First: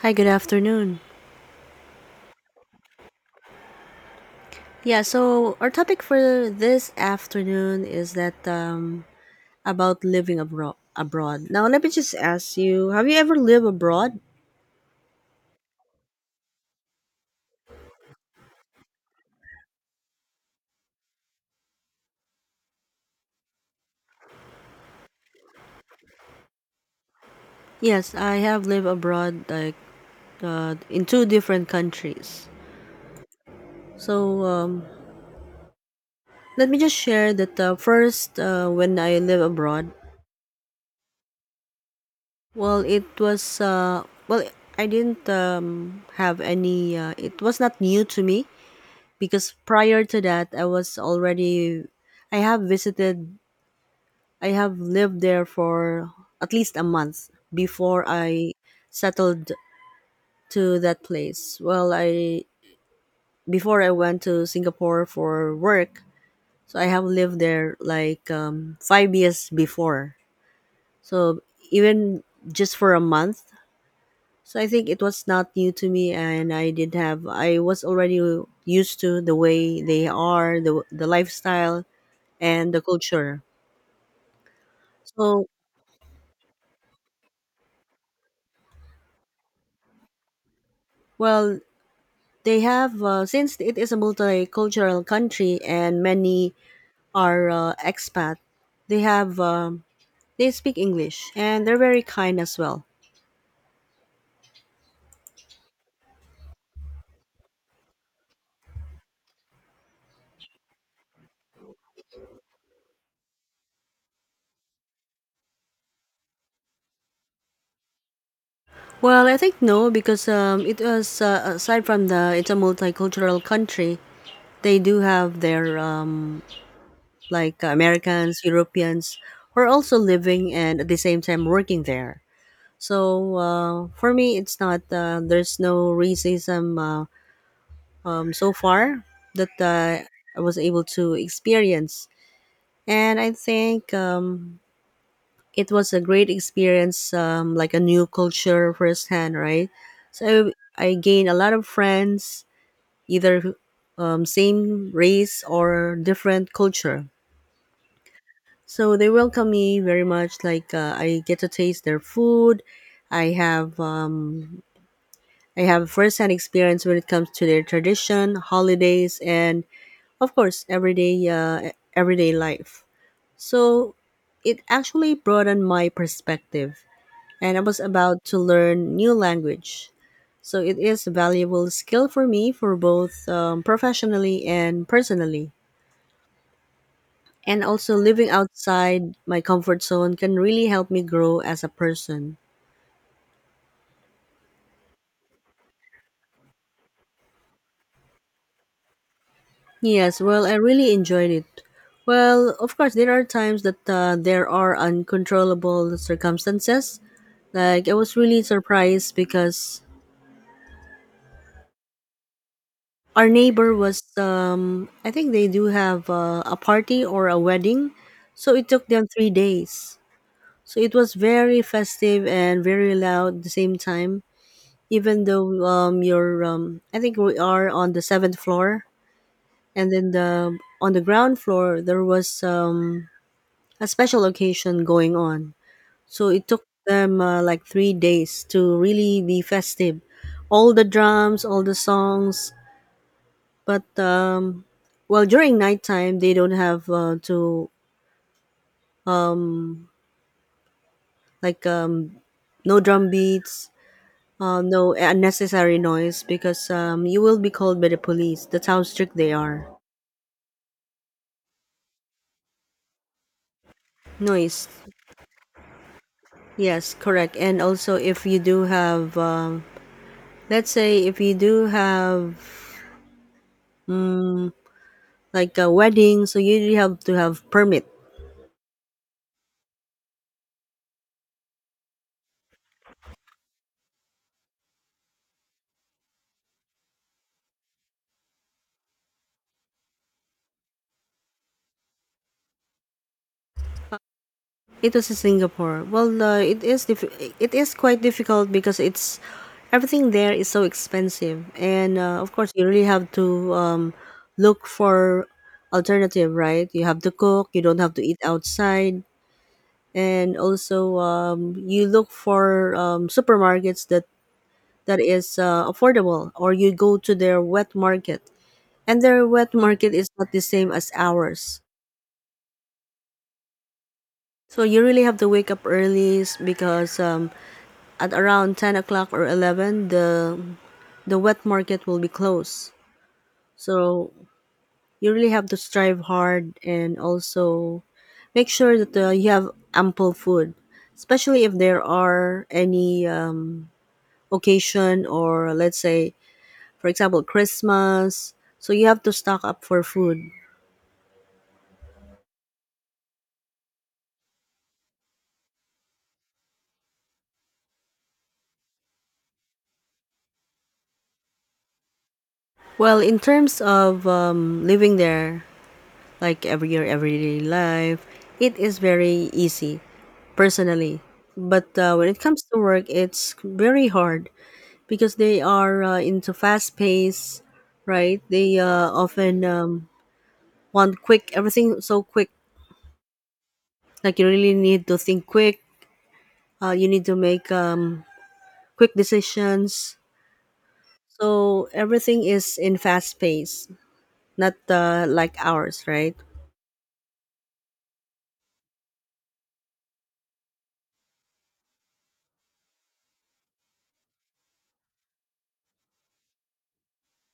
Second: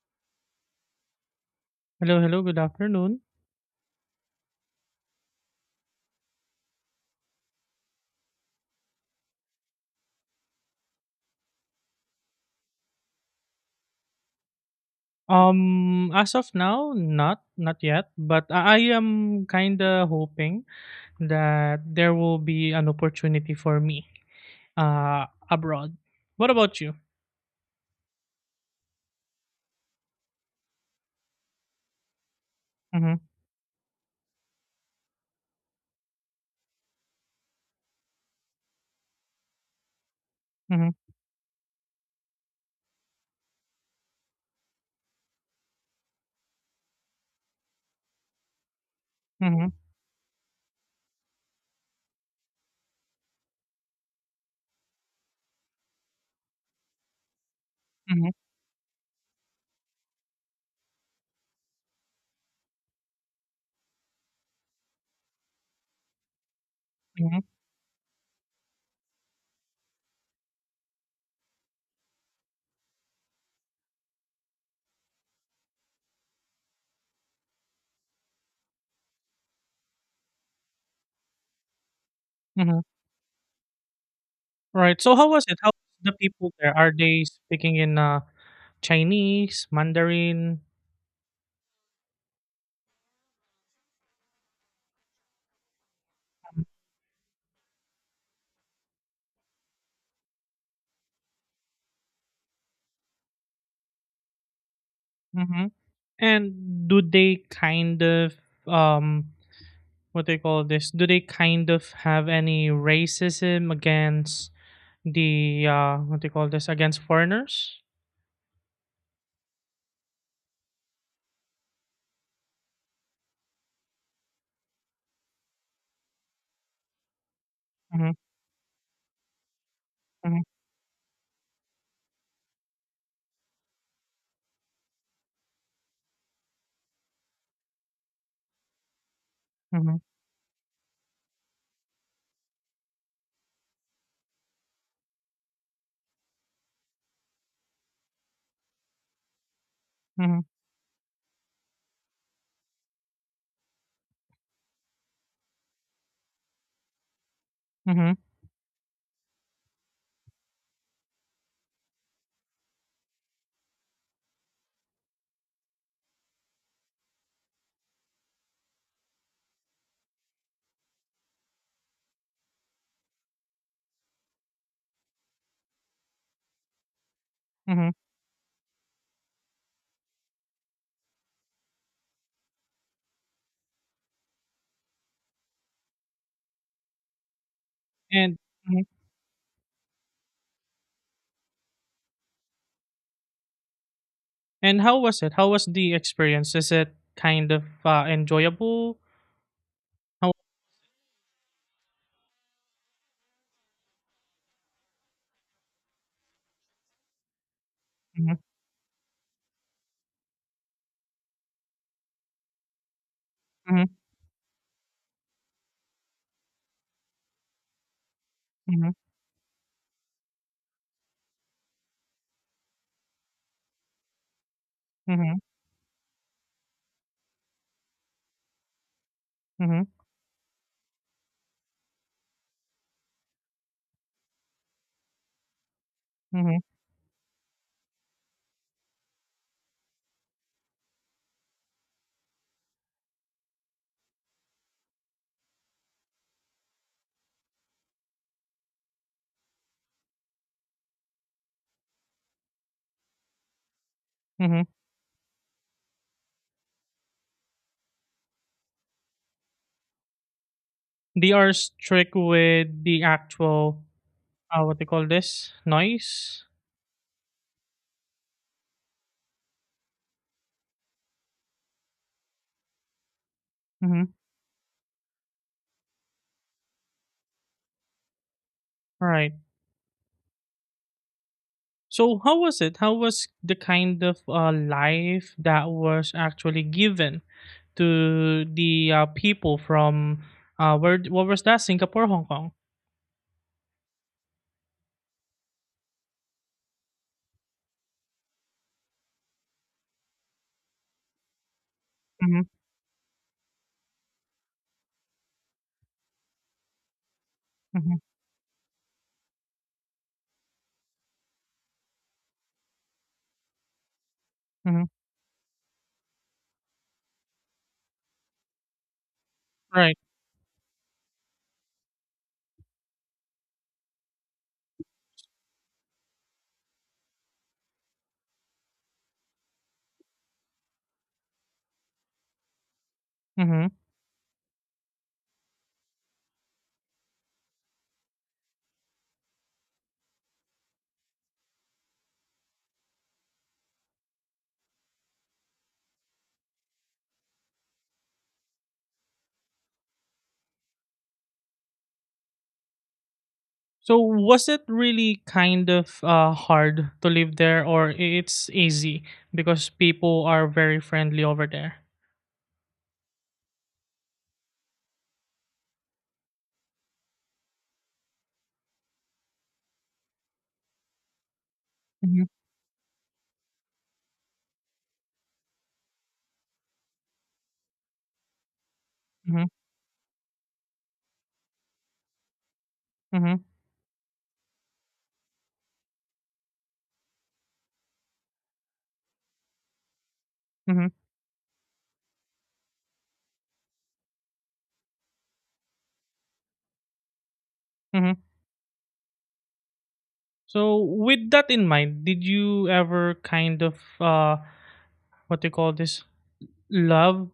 Hi, good afternoon. Hello, hello. Good afternoon. Yeah, so our topic for this afternoon is that about living abroad. Abroad. Now, let me just ask you: Have you ever lived abroad? As of now, not yet, but I am kind of hoping that there will be an opportunity for me abroad. What about you? Yes, I have lived abroad, like in two different countries. Mm-hmm, So um, Let me just share that first, when I lived abroad, mm-hmm, well, it was well, I didn't have any. It was not new to me because mm-hmm, prior to that I was already I have visited I have lived there for at least a month before mm-hmm, I settled to that place. Well, I Before I went to Singapore for work, so I have mm-hmm, lived there like 5 years before. So even just for a month, so I think it was not new to me and I did have I was already used to the way they are, the lifestyle and mm-hmm. the culture. Right. So how was So, it? How the people there? Are they speaking in Chinese, Mandarin? well, they have since it is a multicultural country and many are expat. They have they speak English and they're very kind as well. Mm-hmm. And do they kind of um what they call this, do they kind of have any racism against the what they call this, against foreigners? Well, I think no because it was aside from the it's a multicultural country. They do have their like Mm-hmm, Americans, Europeans who are also mm-hmm, living and at the same time working there. So for me, it's not there's no racism. So far that mm-hmm, I was able to experience. And I think it was a great experience, like a new culture firsthand, right? mm-hmm, So I gained a lot of friends, either same race or different culture. mm-hmm, So they welcome me very much. Like I get to taste their food. I have um, I have firsthand experience when it comes to their tradition, holidays, and of course everyday everyday life, so it actually broadened my perspective and I was mm-hmm. about to learn new language, so it is a valuable skill for me for both professionally and personally, and also living and Mhm. outside my comfort zone can really help me grow as a person. And how was it, how was the experience, is it kind of enjoyable? Yes, How? well, I really enjoyed it. Well, of course, there are times that there are uncontrollable circumstances. Like, I was Mm-hmm, really surprised because our neighbor mm-hmm, was, I think they do have a party or a wedding. So it took mm-hmm, them 3 days. So it was very festive and very loud at the same time. Even mm-hmm, though you're, I think we are on the seventh floor, and then the on the ground floor there was a special occasion going on. So it mm-hmm, took them like 3 days to really be festive. All the drums, all the songs, but well, during nighttime they don't have to like no drum beats, mm-hmm. no unnecessary noise because you will be called by the police. That's how strict they are. They are strict with the actual Noise, what they call this, noise. yes, correct. And also, if you do have, let's say, if you do have Mm-hmm. mm, like a wedding, so you really have to have permit. Right. So how was it? How was the kind of life that was actually given to the people from where? What was that? Singapore, Hong Kong. It was in Singapore. It is quite difficult because it's everything there is so expensive, and of Mm-hmm, course you really have to look for alternative, right? You have to cook, you don't have mm-hmm, to eat outside. And also you look for supermarkets that mm-hmm. Is affordable, or you go to their wet market, and their wet market Right. is not the same as ours. So you really have to wake up early because at around 10 o'clock or 11, the wet market will be closed. Mm-hmm. So you really have to strive hard and also make sure that you have ample food, especially if there are any occasion, or let's say, for example, Christmas. So you have to stock up for food. So was it really kind of hard to live there, or it's easy because people are very friendly over there? Well, in terms of living there, like every your everyday life, it is very easy personally. But when it Mm-hmm, comes to work, it's very hard because they are into fast pace, right? They often mm-hmm, want quick, everything so quick. mm-hmm, Like you really need to think quick. You need to make quick decisions. mm-hmm, So everything is in fast pace, not like ours, right? mm-hmm. So with that in mind, did you ever kind of what do you call this? Love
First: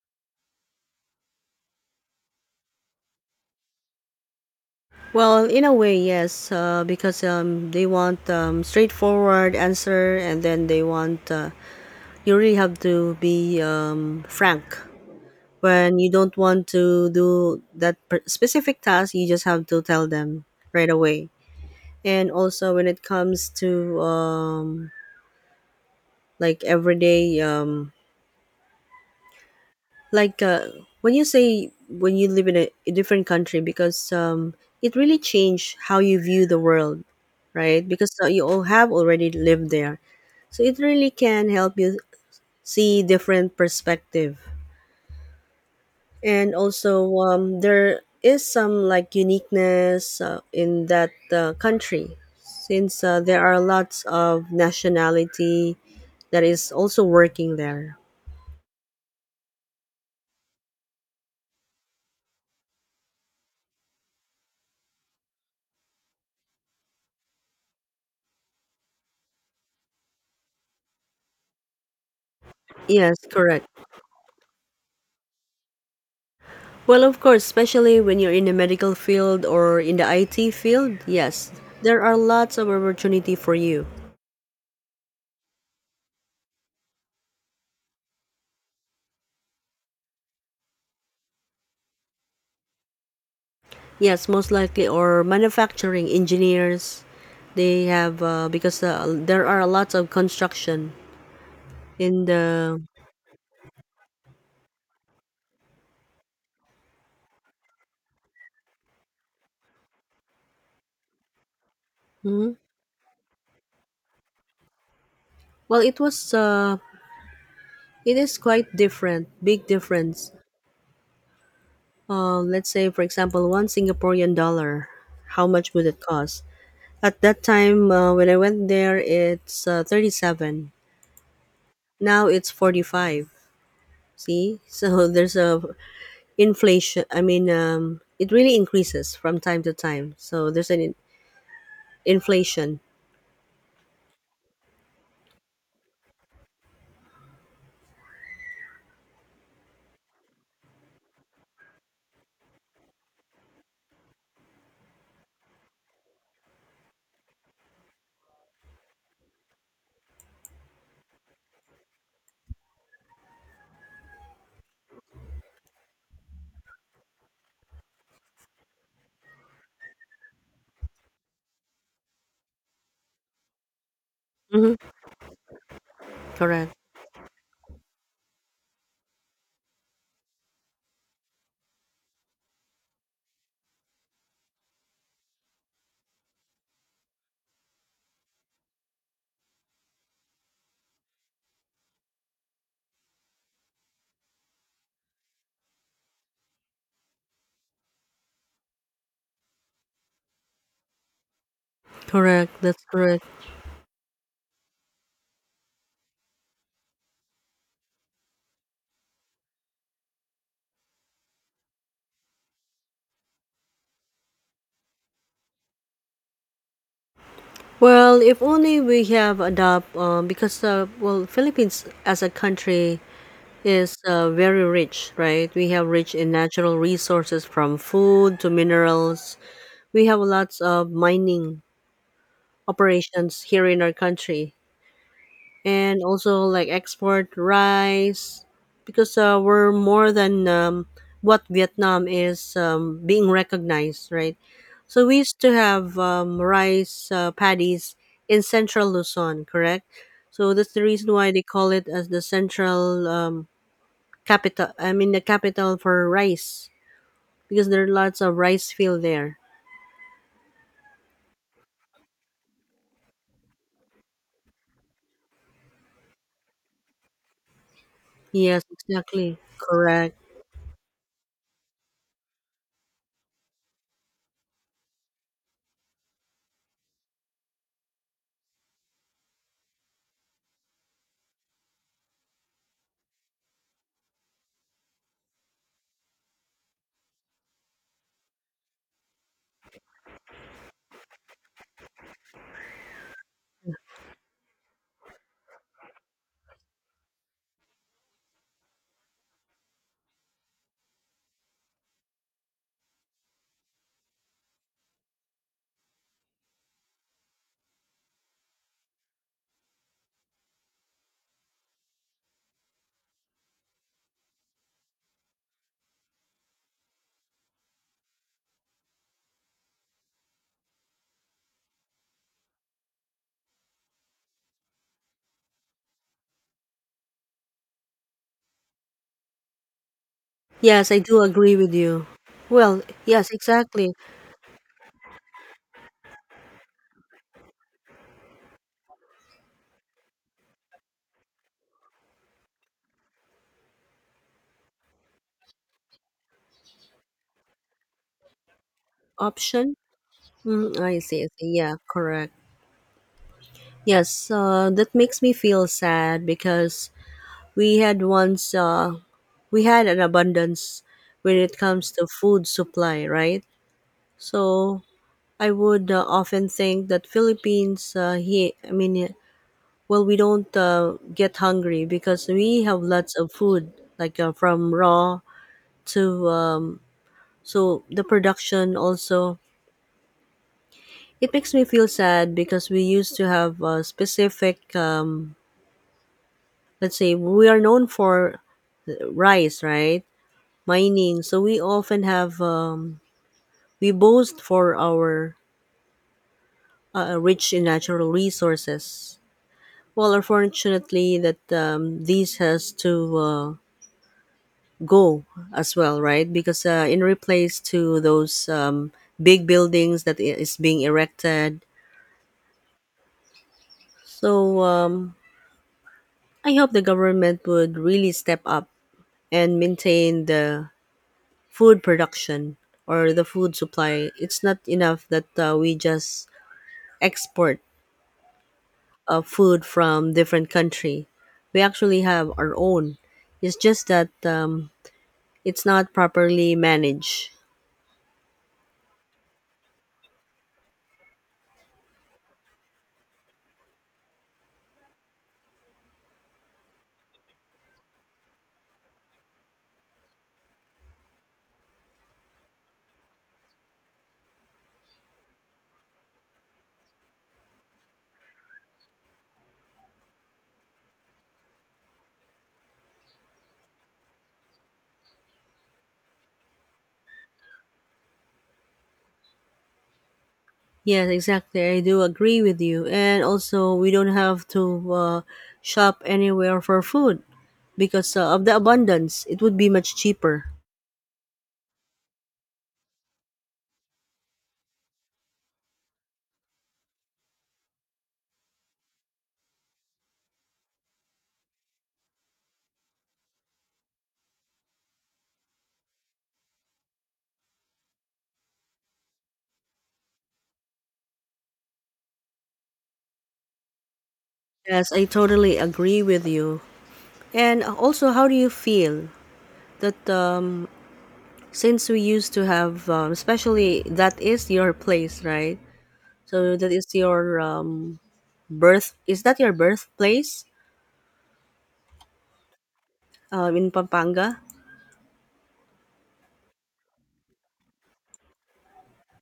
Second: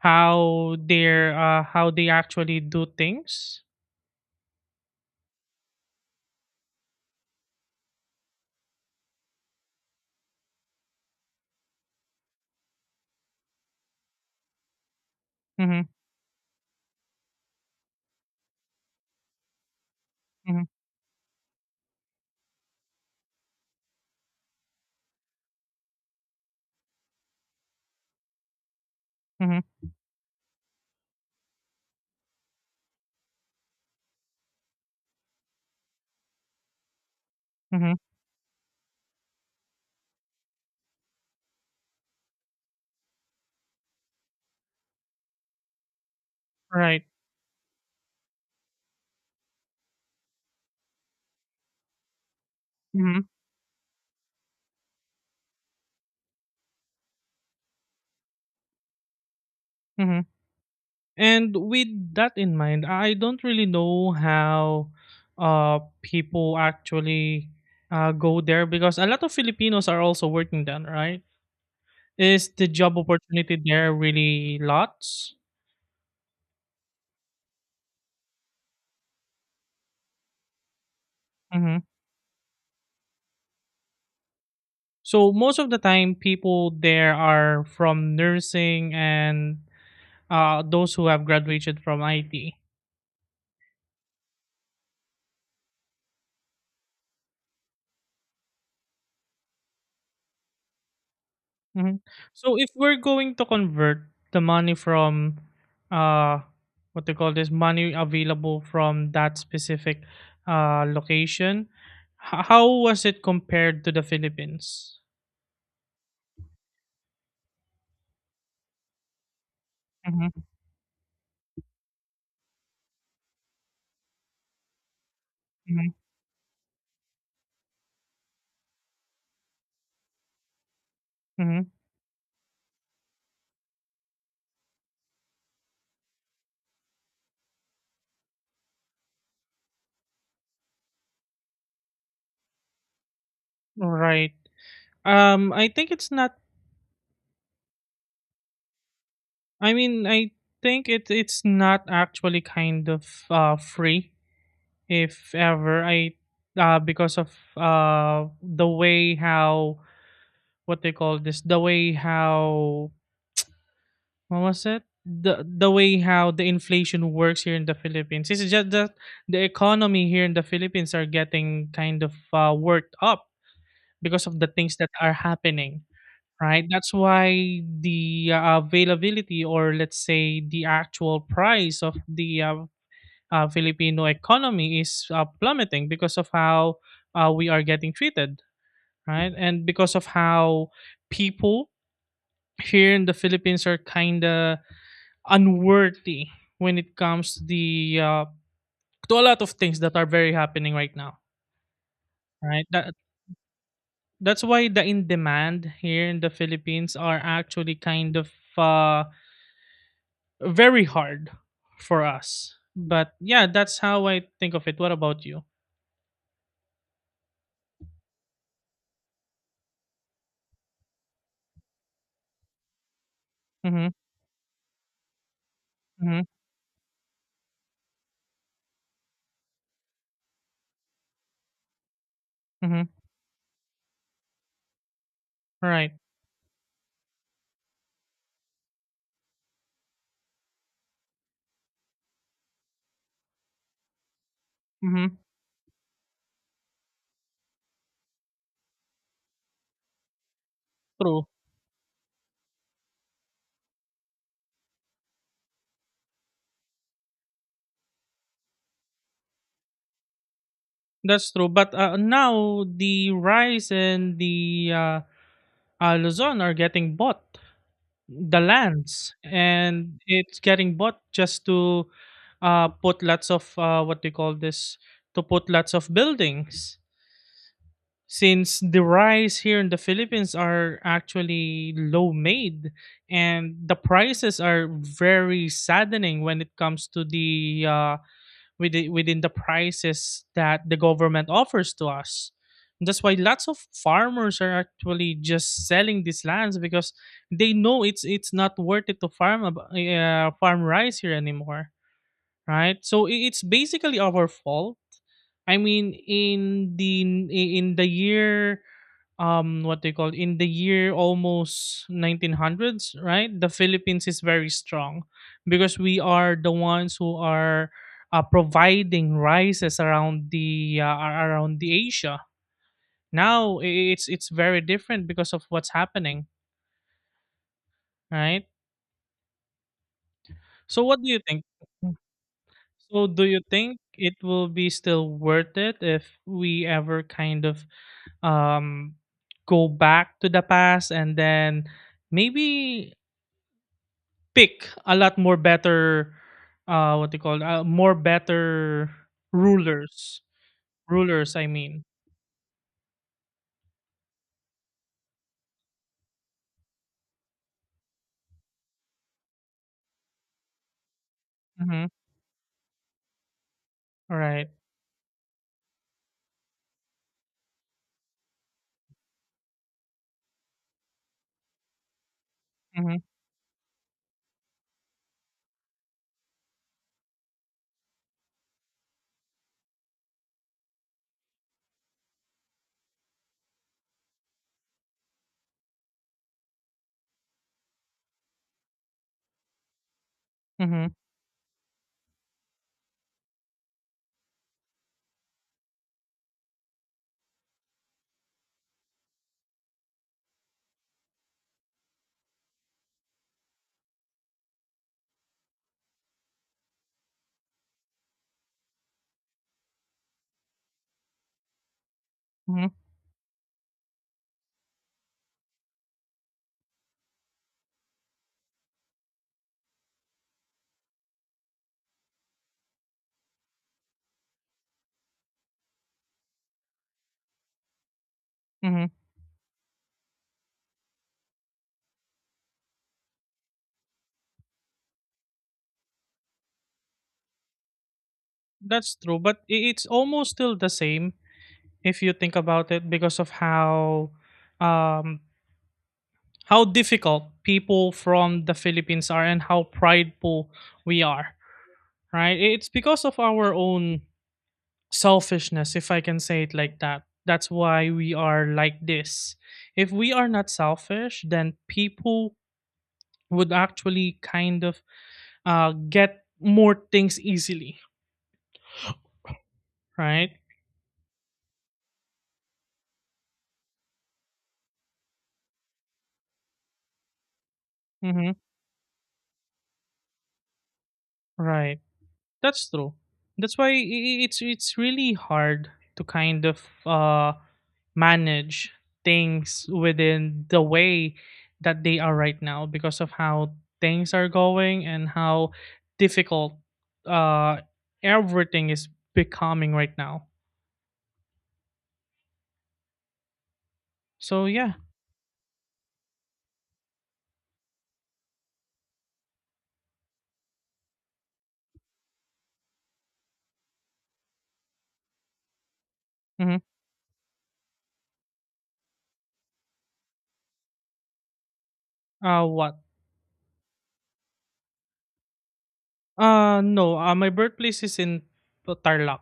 how they're how they actually do things. Well, in a way, yes, because they want straightforward answer, and then they want you really have to be frank Mm-hmm, when you don't want to do that specific task. You just have to tell them mm-hmm, right away. And also, when it comes to like everyday mm-hmm, like when you say when you live in a different country, because it really changed how you view the world, right? mm-hmm, Because you all have already lived there, so it really can help you see different perspective. And right. also there is some like uniqueness in that country, since Mm-hmm, there are lots of nationality that is also working there. mm-hmm. And with that in mind, I don't really know how people actually go there, because a lot of Filipinos are also working there, right? Is the job Yes, opportunity correct. there really lots? Well, of course, especially when you're in the medical field or in the IT field, yes, Mm-hmm. there are lots of opportunity for you. So most of the time, people there are from nursing and those who have graduated from IT. Yes, most likely, or manufacturing engineers, they have because there are lots of construction Mhm. in So if the. we're going to convert the money from uh, what they call this, money available from that specific location, Mhm. how was it compared to the Philippines? Well, it was it is quite different, big difference. Hmm. Let's say, for example, one Singaporean dollar, how much would it Hmm. cost? At that time, when I went there, it's 37. Hmm. Now it's 45. See? So there's a inflation. I mean, it really increases from time to time. So there's an inflation. Right. I think it's not. I mean, I think it's not actually kind of free, if ever. I because of the way how, what they call this, the way how, what was it, the way how the inflation works here in the Philippines. It's just that the economy here in the Philippines are getting kind of worked up because of the Hmm. things that are happening. Right, Correct. that's why the availability, or let's say the actual price of the Filipino economy, is plummeting because of how we are getting treated, right, and because of how people here in the Philippines are kinda unworthy when it comes to the to a lot of things that are very happening right now, Correct. right? That's That correct. that's why the in demand here in the Philippines are actually kind of uh, very hard for us. But yeah, that's how I think of it. What about you? Well, if only we have adopt because well, Philippines as a country Mm-hmm. is very rich, right? We have rich Mm-hmm. in natural resources, from food to minerals. We have lots of mining Mm-hmm. operations here in our country. Right. And also like export rice, because we're more than what Vietnam is being recognized, right? So Mm-hmm. we used to have rice paddies in central Luzon, correct? So that's the reason True. why they call it as the central capital. I mean, the capital for rice, because there are lots of rice field there. That's true. But now the rice and the Luzon are getting bought, the Yes, lands, exactly. and Correct. it's getting bought just to put lots of what do you call this, to put lots of buildings, since the rice here in the Philippines are actually low made and the prices are very saddening when it comes to the within the prices that the government offers to us. And that's why lots of farmers are actually just selling these lands, because they know it's not worth it to farm farm rice here anymore. Right? So it's basically our fault. I mean, in the year, what they call, in the year almost 1900s, right? The Philippines is very strong because we are the ones who are providing rices around the around the Asia. Now it's very different because of what's happening, right? So Yes, I what do do you think? agree with you. Well, So do yes, you think exactly. it will be still worth it if we ever kind of um go back to the past and then maybe pick a lot more better what they call it, more better Option. rulers Mm, I see, I rulers I see. Yeah, mean. correct. Yes, that makes me feel sad because we had once, uh, we had an abundance when it Mm-hmm. comes to food supply, right? Right. So I would often think that Philippines, I mean, eh, well, we don't get hungry because we have Mm-hmm. lots of food, like from raw to, so the production also. It makes me feel sad because we used to have a specific let's say we are known for rice, right? Mm-hmm. Mining. So we often have we boast for our rich in natural resources. Well, unfortunately, that this has to go as well, right? Because in replace to those big buildings that is being erected, Mm-hmm. so I hope the government would really step up and maintain the food production or the food supply. It's not enough that we just export Mm-hmm. Food from different country. We actually have our own. It's just that it's not properly managed. That's true, but it's almost still the same if you think about it, because of um how difficult people from the Philippines are and how prideful we are, right? It's because of our own selfishness, if I can say it like that. That's why we are like this. If we are not selfish, then people would actually kind of get more things easily, right? Yes, exactly. I do agree with you. And also, we don't have to shop anywhere for food because Mm-hmm. of the abundance. It would be much cheaper. Right. That's true. That's why it's really hard to kind of manage things within the way that they are right now, because of how things are going and how difficult uh, everything is becoming right now. So yeah. Yes, I totally agree with you. And also, how do you feel that since we used to have especially that is your place, right? Hmm. So that is your birth, is that your birthplace What? In Pampanga? No. My birthplace is in Tarlac,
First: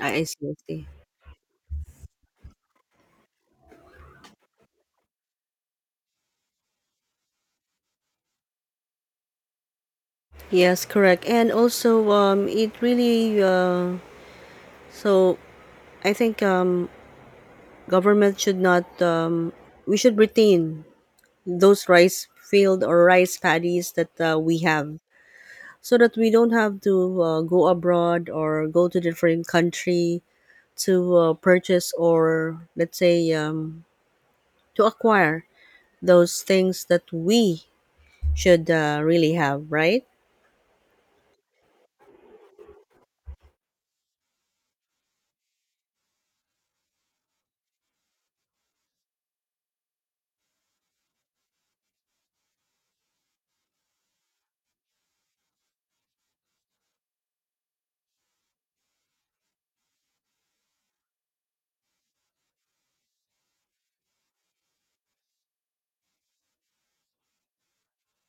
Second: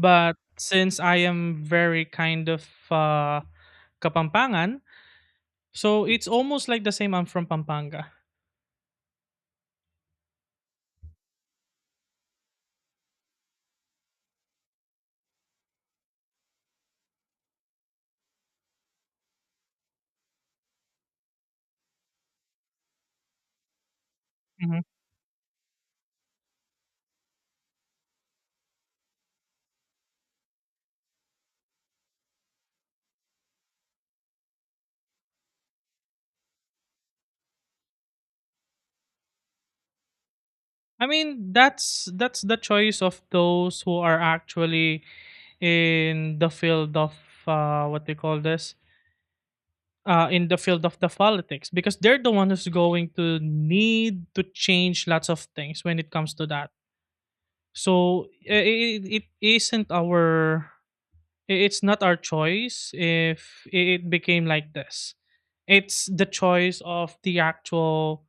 I see, I see. since I am very kind of Kapampangan, so it's almost like the same. I'm from Pampanga. Yes, correct. And also it really so I think government should not we should retain those rice field or rice paddies that we Mm-hmm. have, so that we don't have to go abroad or go to different country to purchase, or let's say to acquire those things that we should really have, right? I mean, that's the choice of those who are actually in the field of what they call this, in the field of the politics, because they're the one who's going to need to change lots of things when it comes to that. So it isn't our it's not our choice if it became like this. It's the choice of the actual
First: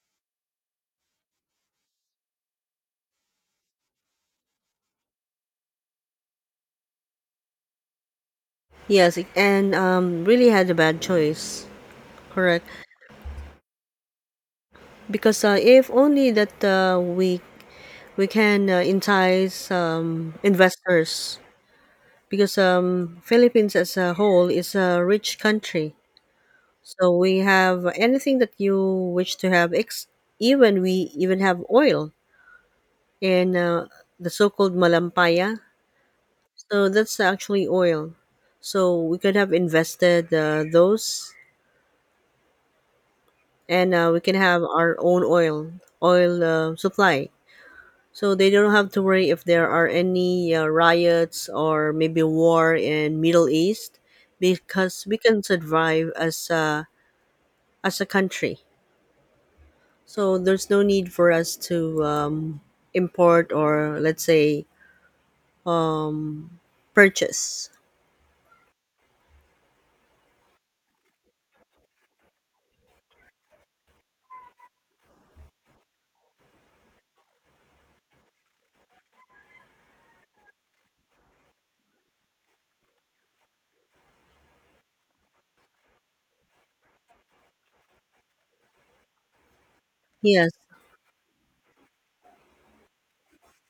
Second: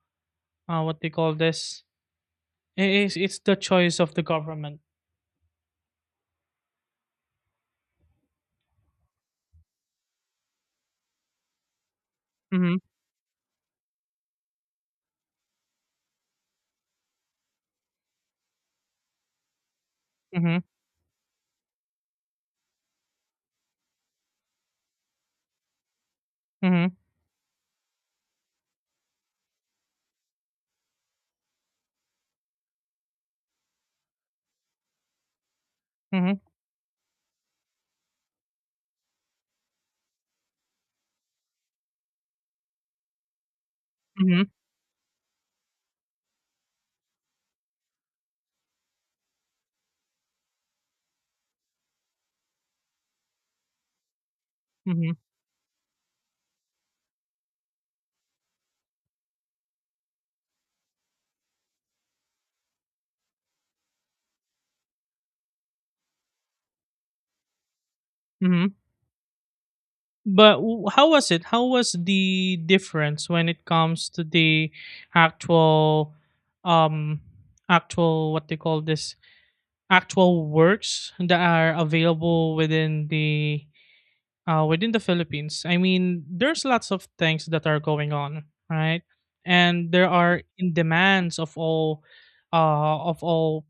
what they call this. It's the choice of the government. Yes, and really had a bad choice, correct? Mm-hmm. Because if only that we can entice investors, because Philippines as a whole is a rich country, Mhm, so we have anything that you wish to have. Even we even have oil, and the so-called Malampaya. mhm, So that's actually oil. So we could have invested those, and we can mhm, have our own oil supply. So they don't have to worry if there are any riots or maybe war in Middle East, because mhm, we can survive as as a country. So there's no need for us to import, or let's say um, purchase. mhm. But how was it? How was the difference when it comes to the actual, um, actual what they call this, actual works that are available within the Philippines? I mean, there's lots of things that are going on, right? And there are Yes, in demands of all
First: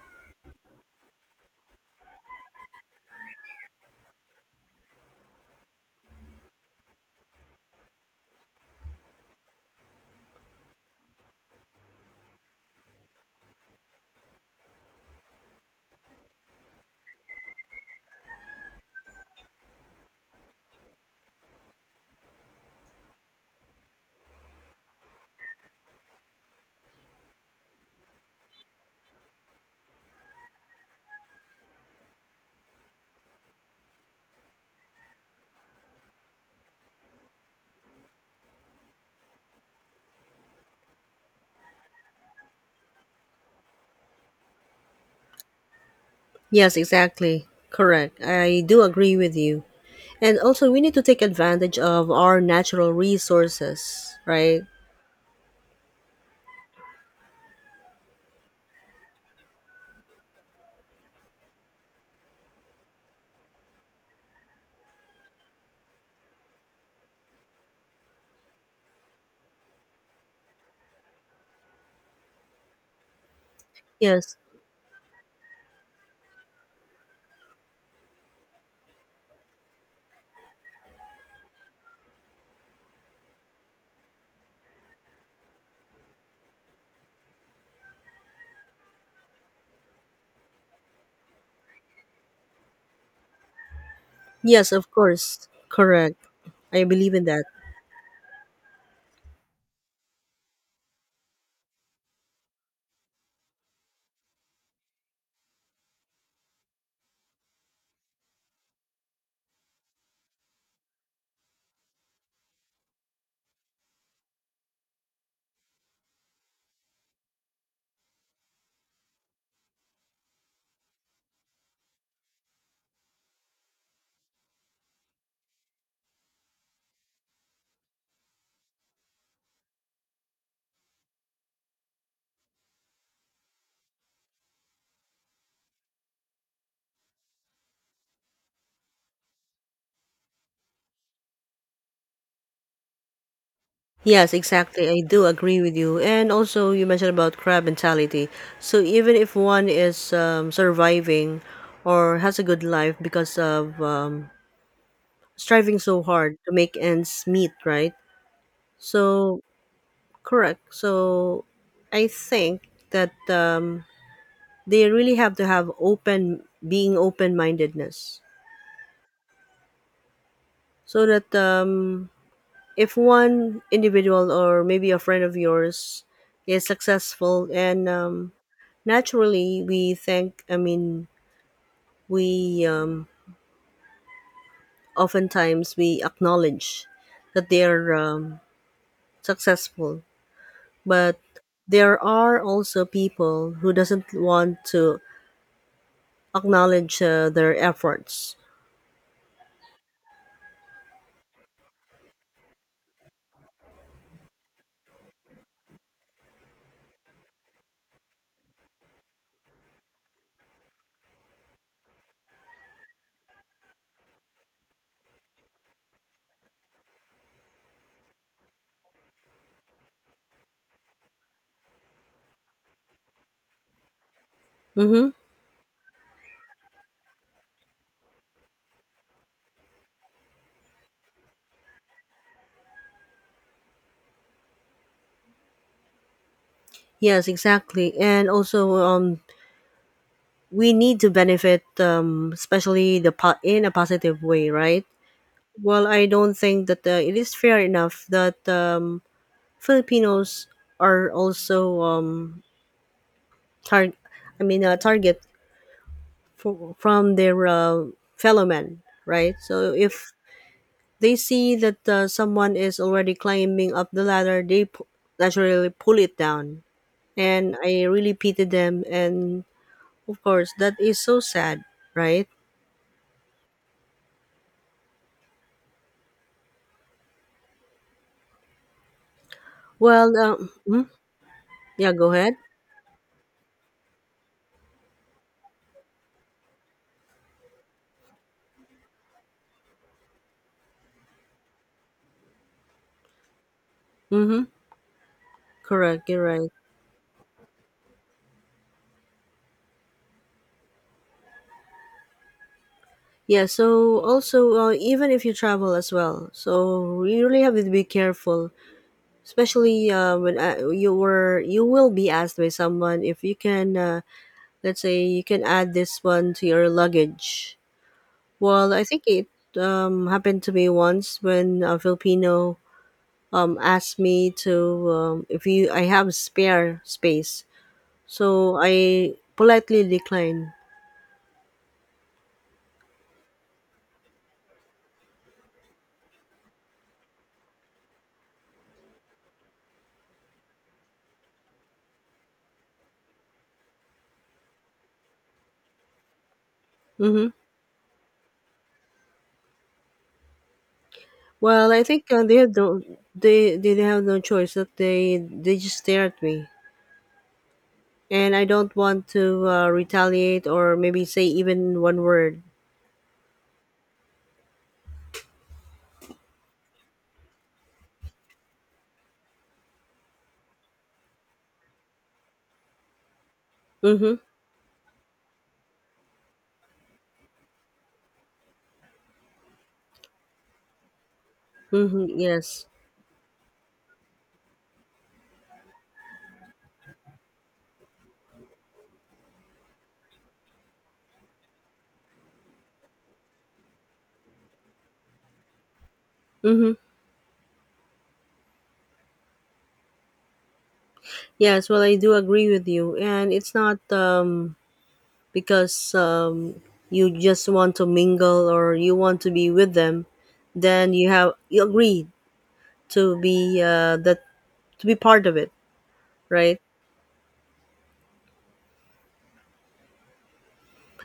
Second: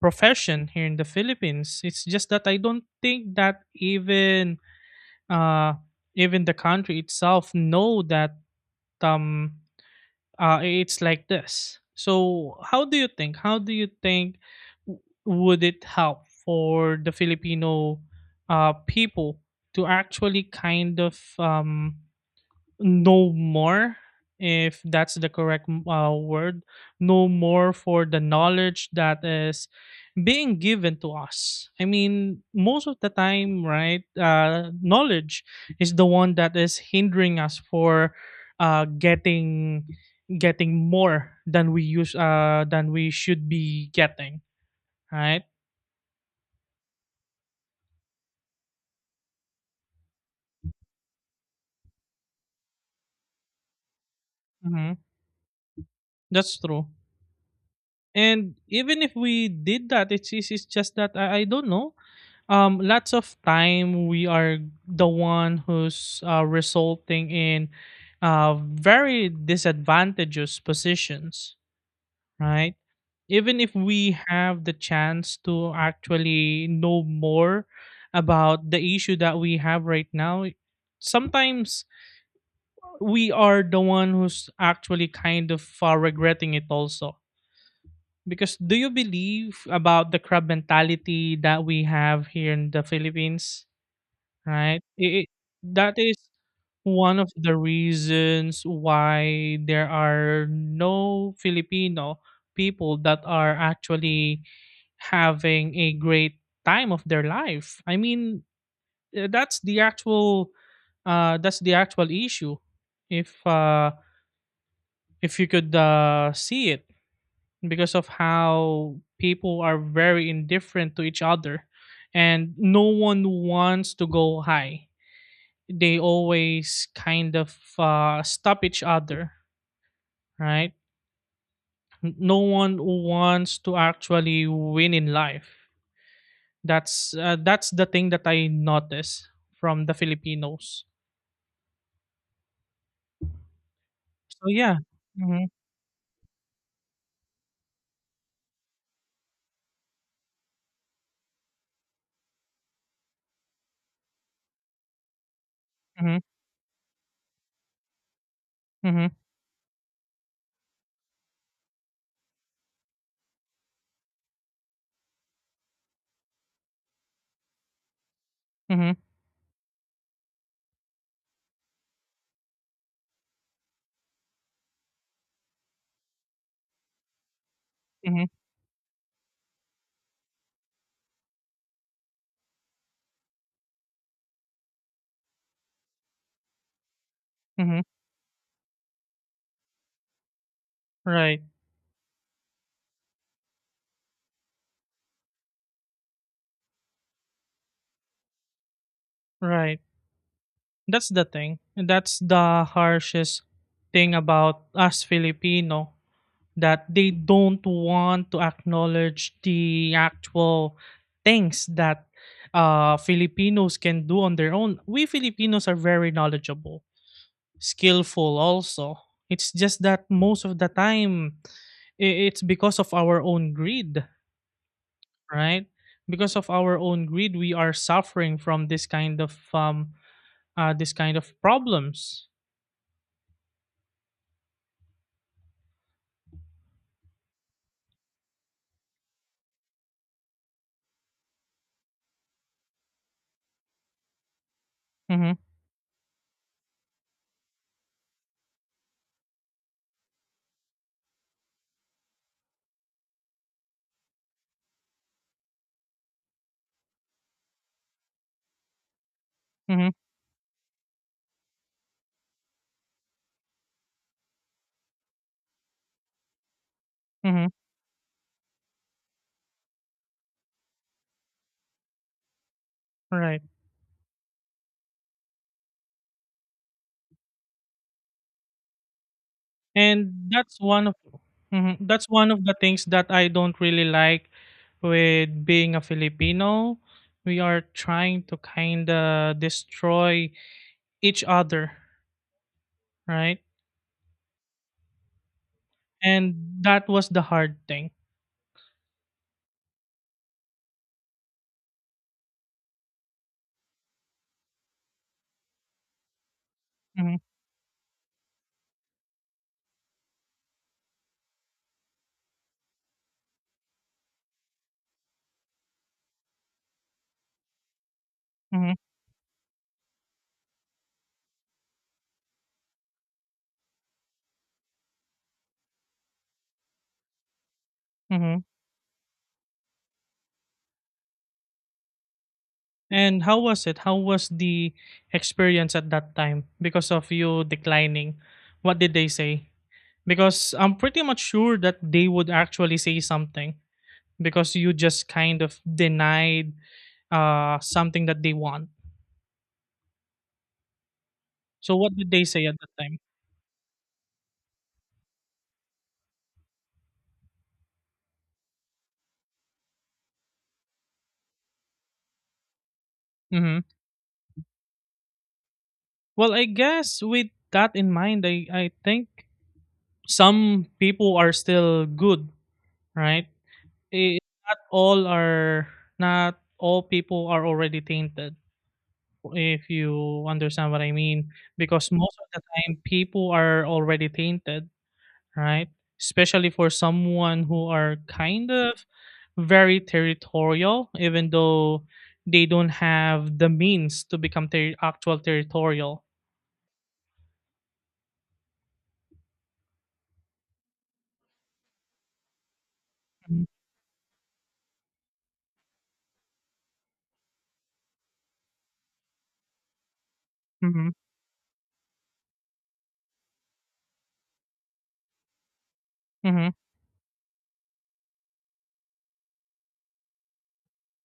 profession here in the Philippines. It's just that I don't think that even, uh, even the country itself know that um it's like this. So, how do you think? How do you think would it help for the Filipino people to actually kind of know more, if that's the correct word, know more for the knowledge that is being given to us. I mean, most of the time, right? Knowledge is the one that is hindering us for uh, getting getting more than we should be getting, right? Yes, exactly. Correct. I do agree with you. And also, we need to take advantage of our natural resources, right? Hmm. That's true. And even if we did that, it's it's just that I don't know. Lots of time we are the one who's resulting in very disadvantageous positions, right? Even if we Yes. have the chance to actually know more about the issue that we have right now, sometimes we are the one who's actually kind of regretting it also. Because, do you believe about the crab mentality that we have here in the Philippines? Yes, Right? of It, it, course. that is Correct. I believe one in of that. the reasons why there are no Filipino people that are actually having a great time of their life. I mean, uh, that's the actual that's the actual issue. If uh, if you could see it, because of how people are very indifferent to each other, and no one wants to go high, they always kind of stop each other, right? No one wants to actually win in life. That's the thing that I notice from the Filipinos. Yes, So yeah. exactly. I do Mhm. agree with you. And also, you mentioned about crab mentality. So even if one is surviving or has a good life because of striving so Mhm. hard to make ends meet, right? Mhm. So Correct. So I think that they really have to have being open mindedness. Mhm. So that if one individual or maybe a friend of yours is successful, and Mhm. Naturally we think, I mean, we oftentimes we acknowledge that Mhm. they're successful, but Right. there are also people who doesn't want to acknowledge their efforts. Right. That's the thing. That's the harshest thing about us Filipino, that they don't want to acknowledge the actual things that Filipinos can do on their own. We Filipinos are very knowledgeable, skillful also. It's just that most of the time, it's because of our own greed, Mm-hmm. right? Because of our own greed, we are suffering from this kind of problems. Yes, exactly. And also, we need to benefit, especially in a positive way, right? Mm-hmm, Well, I don't think that it is fair enough that Filipinos are also tar- target from their fellow men, right? So mm-hmm, if they see that someone is already climbing up the ladder, naturally pull it down, mm-hmm, and I really pitied them. And of course, that is so sad, right? right. And Well, um, that's one mm, of mhm, yeah, that's go one ahead. of the things that I don't really like with being a Filipino. We are trying to kind of destroy each other, right? Mm-hmm. Correct, you're And right. that was the hard thing. Yeah, so also, even if you travel as well, so Hmm. you really have to be careful, especially when you will be asked by someone if you can, let's say, you can add this one to your luggage. Well, Hmm. I think it happened to me once when a Filipino asked me to if you I have spare space. Hmm. So I politely declined. And how was it? How was the experience at that time, because of you declining? What did they say? Because I'm pretty much sure that they would actually say something, because you just kind of denied Hmm. Something that they want. Well, So I what did think they say at that time? they have no choice that they just stare at me, and I don't want to retaliate or maybe say even one word. Hmm. Well, I guess with that in mind, I think some people are still good, right? Mm-hmm. I not all are not all people are already tainted. If you understand what I mean, because Mm-hmm. most of the Yes. time people are already tainted, right? Especially for someone who are kind of very territorial, even though they don't have the means to become actual territorial. Mm-hmm. Yes. Well, I do agree with you, and it's not because you just want to mingle or you want to be with them, Mm-hmm. then you have you agree to be that to be part of it, Mm-hmm. right?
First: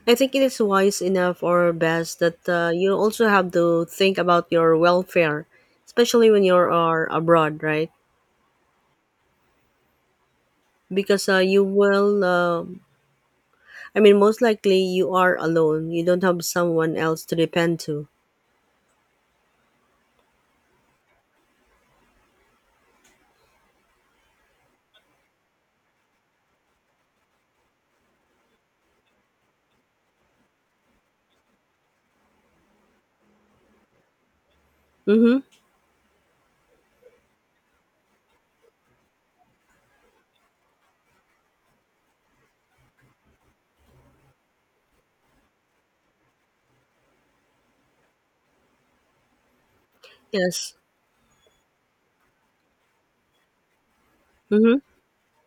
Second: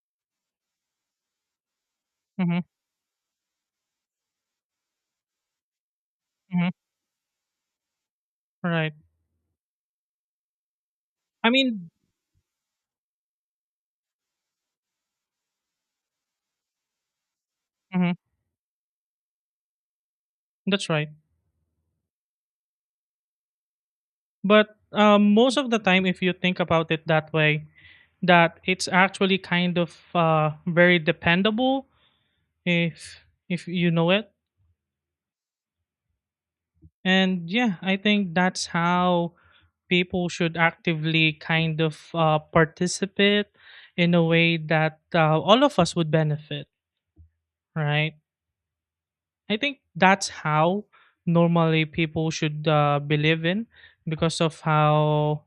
I think it is wise enough or best that Mm-hmm. You also have to think about your welfare, especially when you Hmm. are abroad, right? Right. Because I you mean, will, I mean, most likely you are alone. You don't have someone else to depend to. mhm, that's right. But most of the time, if you think about it that way, that it's actually kind of very dependable, if if you know it. Mm-hmm. And yeah, I think that's how people should actively kind of participate in a way that all of us would benefit, right? I think that's Yes. how normally people should believe in, because of Mm-hmm. how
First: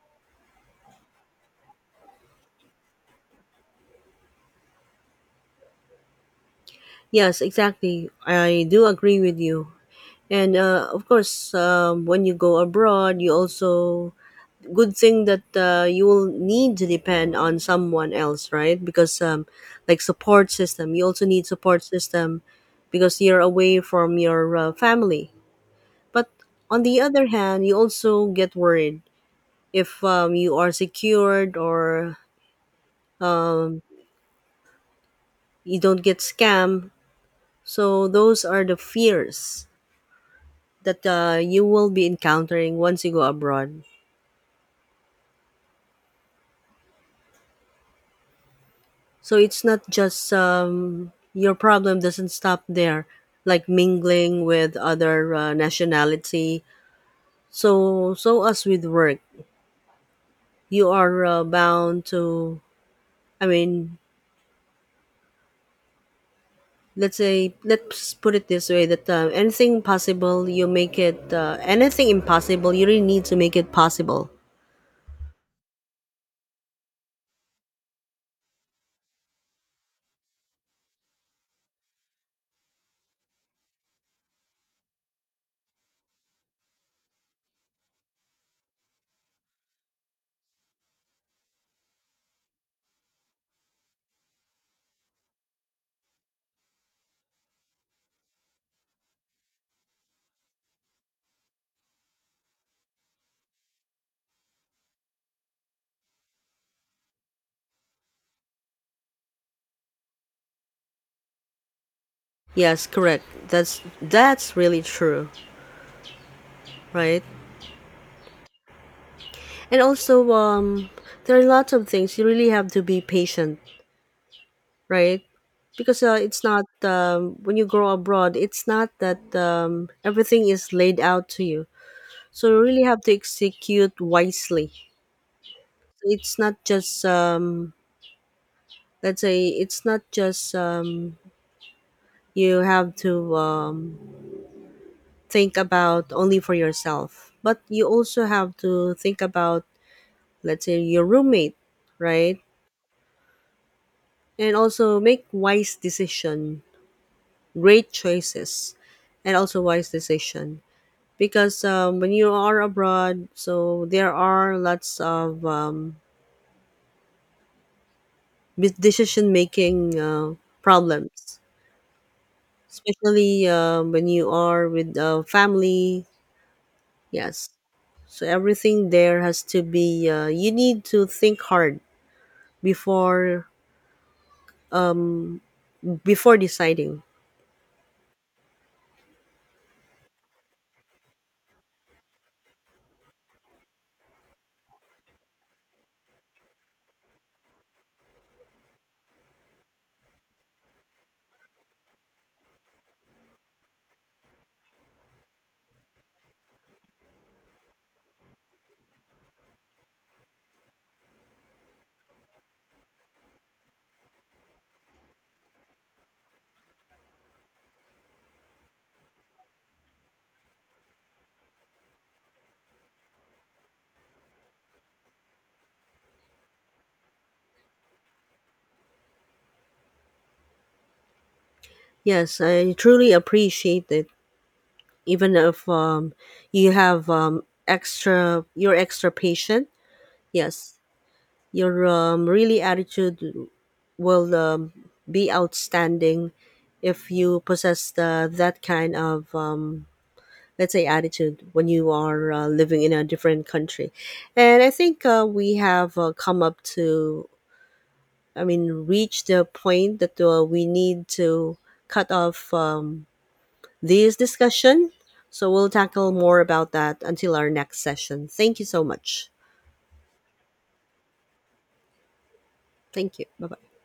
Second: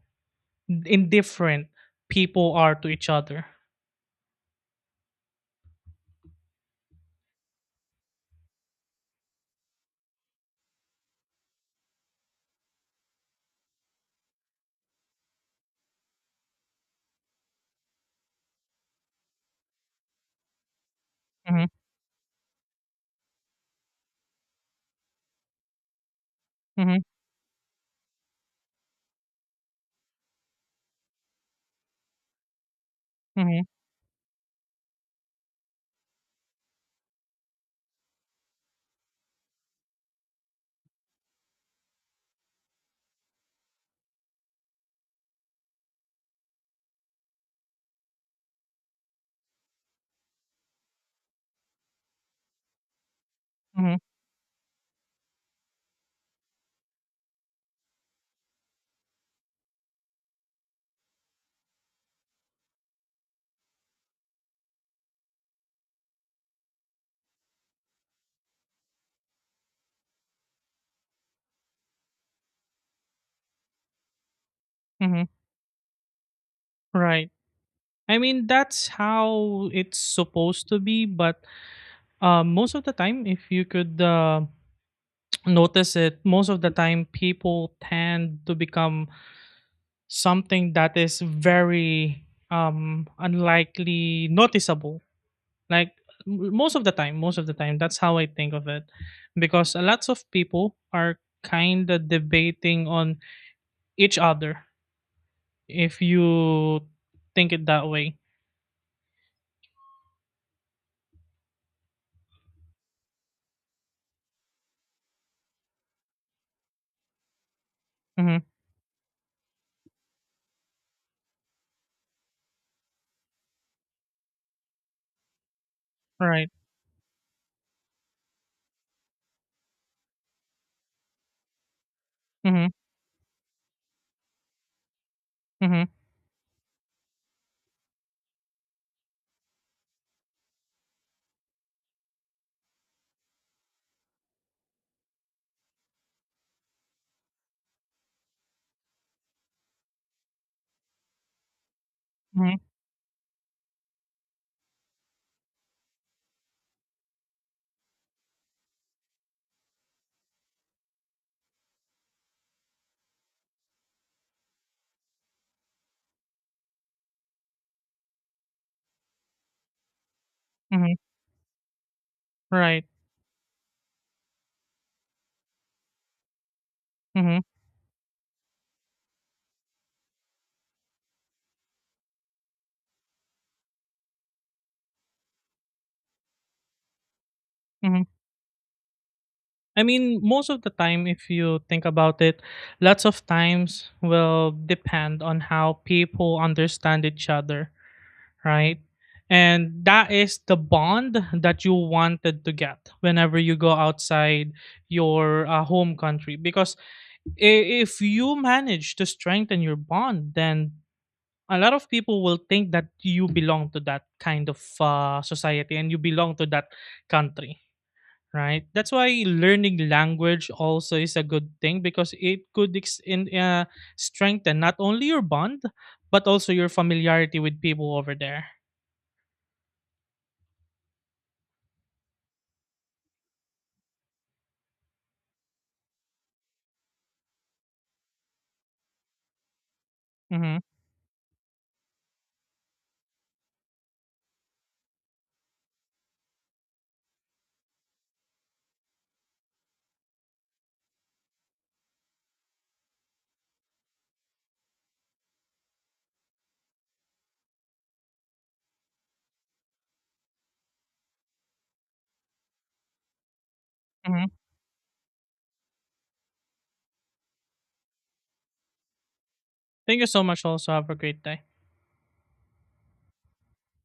indifferent people are to each other. Yes, exactly. I do agree with you. And of course, when you go abroad, you also good thing that you will need to depend on someone else, right? Because like support system, you also need Hmm. support system because you're away from your family. But on Hmm. the other hand, you also get worried if you are secured or Hmm. um, you don't get scammed. So those are the fears that you will be encountering once you go abroad. So it's not just your problem doesn't stop there, like Hmm. mingling with other nationality. So as with work, you are bound to. I mean, let's put it this way: that anything possible, you make it. Anything impossible, you really need to make it possible. Hmm. Right. I mean, that's how it's supposed to be, but most of the time, if you could notice it, most of the time, people tend to become something that is very unlikely noticeable. Like, most of the time, that's how I think of it. Because lots of people are kind of debating on each other, if you think it that way. Yes, correct. That's really true, right? Hmm. And also, there are lots of things you really have to be patient, right? Because it's Right. not when you grow abroad, it's not that everything is laid out to you. So you Hmm. really have to execute wisely. Hmm. It's not just let's say it's not just you have to think about only for yourself, but you also have to think about, let's say, your roommate, right? Mhm, And also make wise decision, great choices, and also wise decision because when you are abroad, so there are lots of decision making mhm, problems, right, especially when you are with family. mhm, Yes, so everything there has to be. You need to think hard before deciding. mhm. I mean, most of the time, if you think about it, lots of times will depend on how people understand each other, right? And that is the bond that you wanted to get whenever you go outside your home country. Because i- if you manage to strengthen your bond, then a lot of people will think that you belong to that kind of society, and you belong to that country, right? That's why learning language also is a good thing, because it could strengthen not only your bond but also your familiarity with people over there. Yes, I truly appreciate it. Even if you have you're extra patient. Hmm. Yes, your really attitude will be outstanding if you possess that kind of let's say attitude when you are living in a different country. And I think we have come up to I mean reach the point that we need to cut off this Hmm. discussion. So we'll tackle more about that until our next session. Thank you so much. Thank you so much. Also, have a great day. Thank you. Bye bye.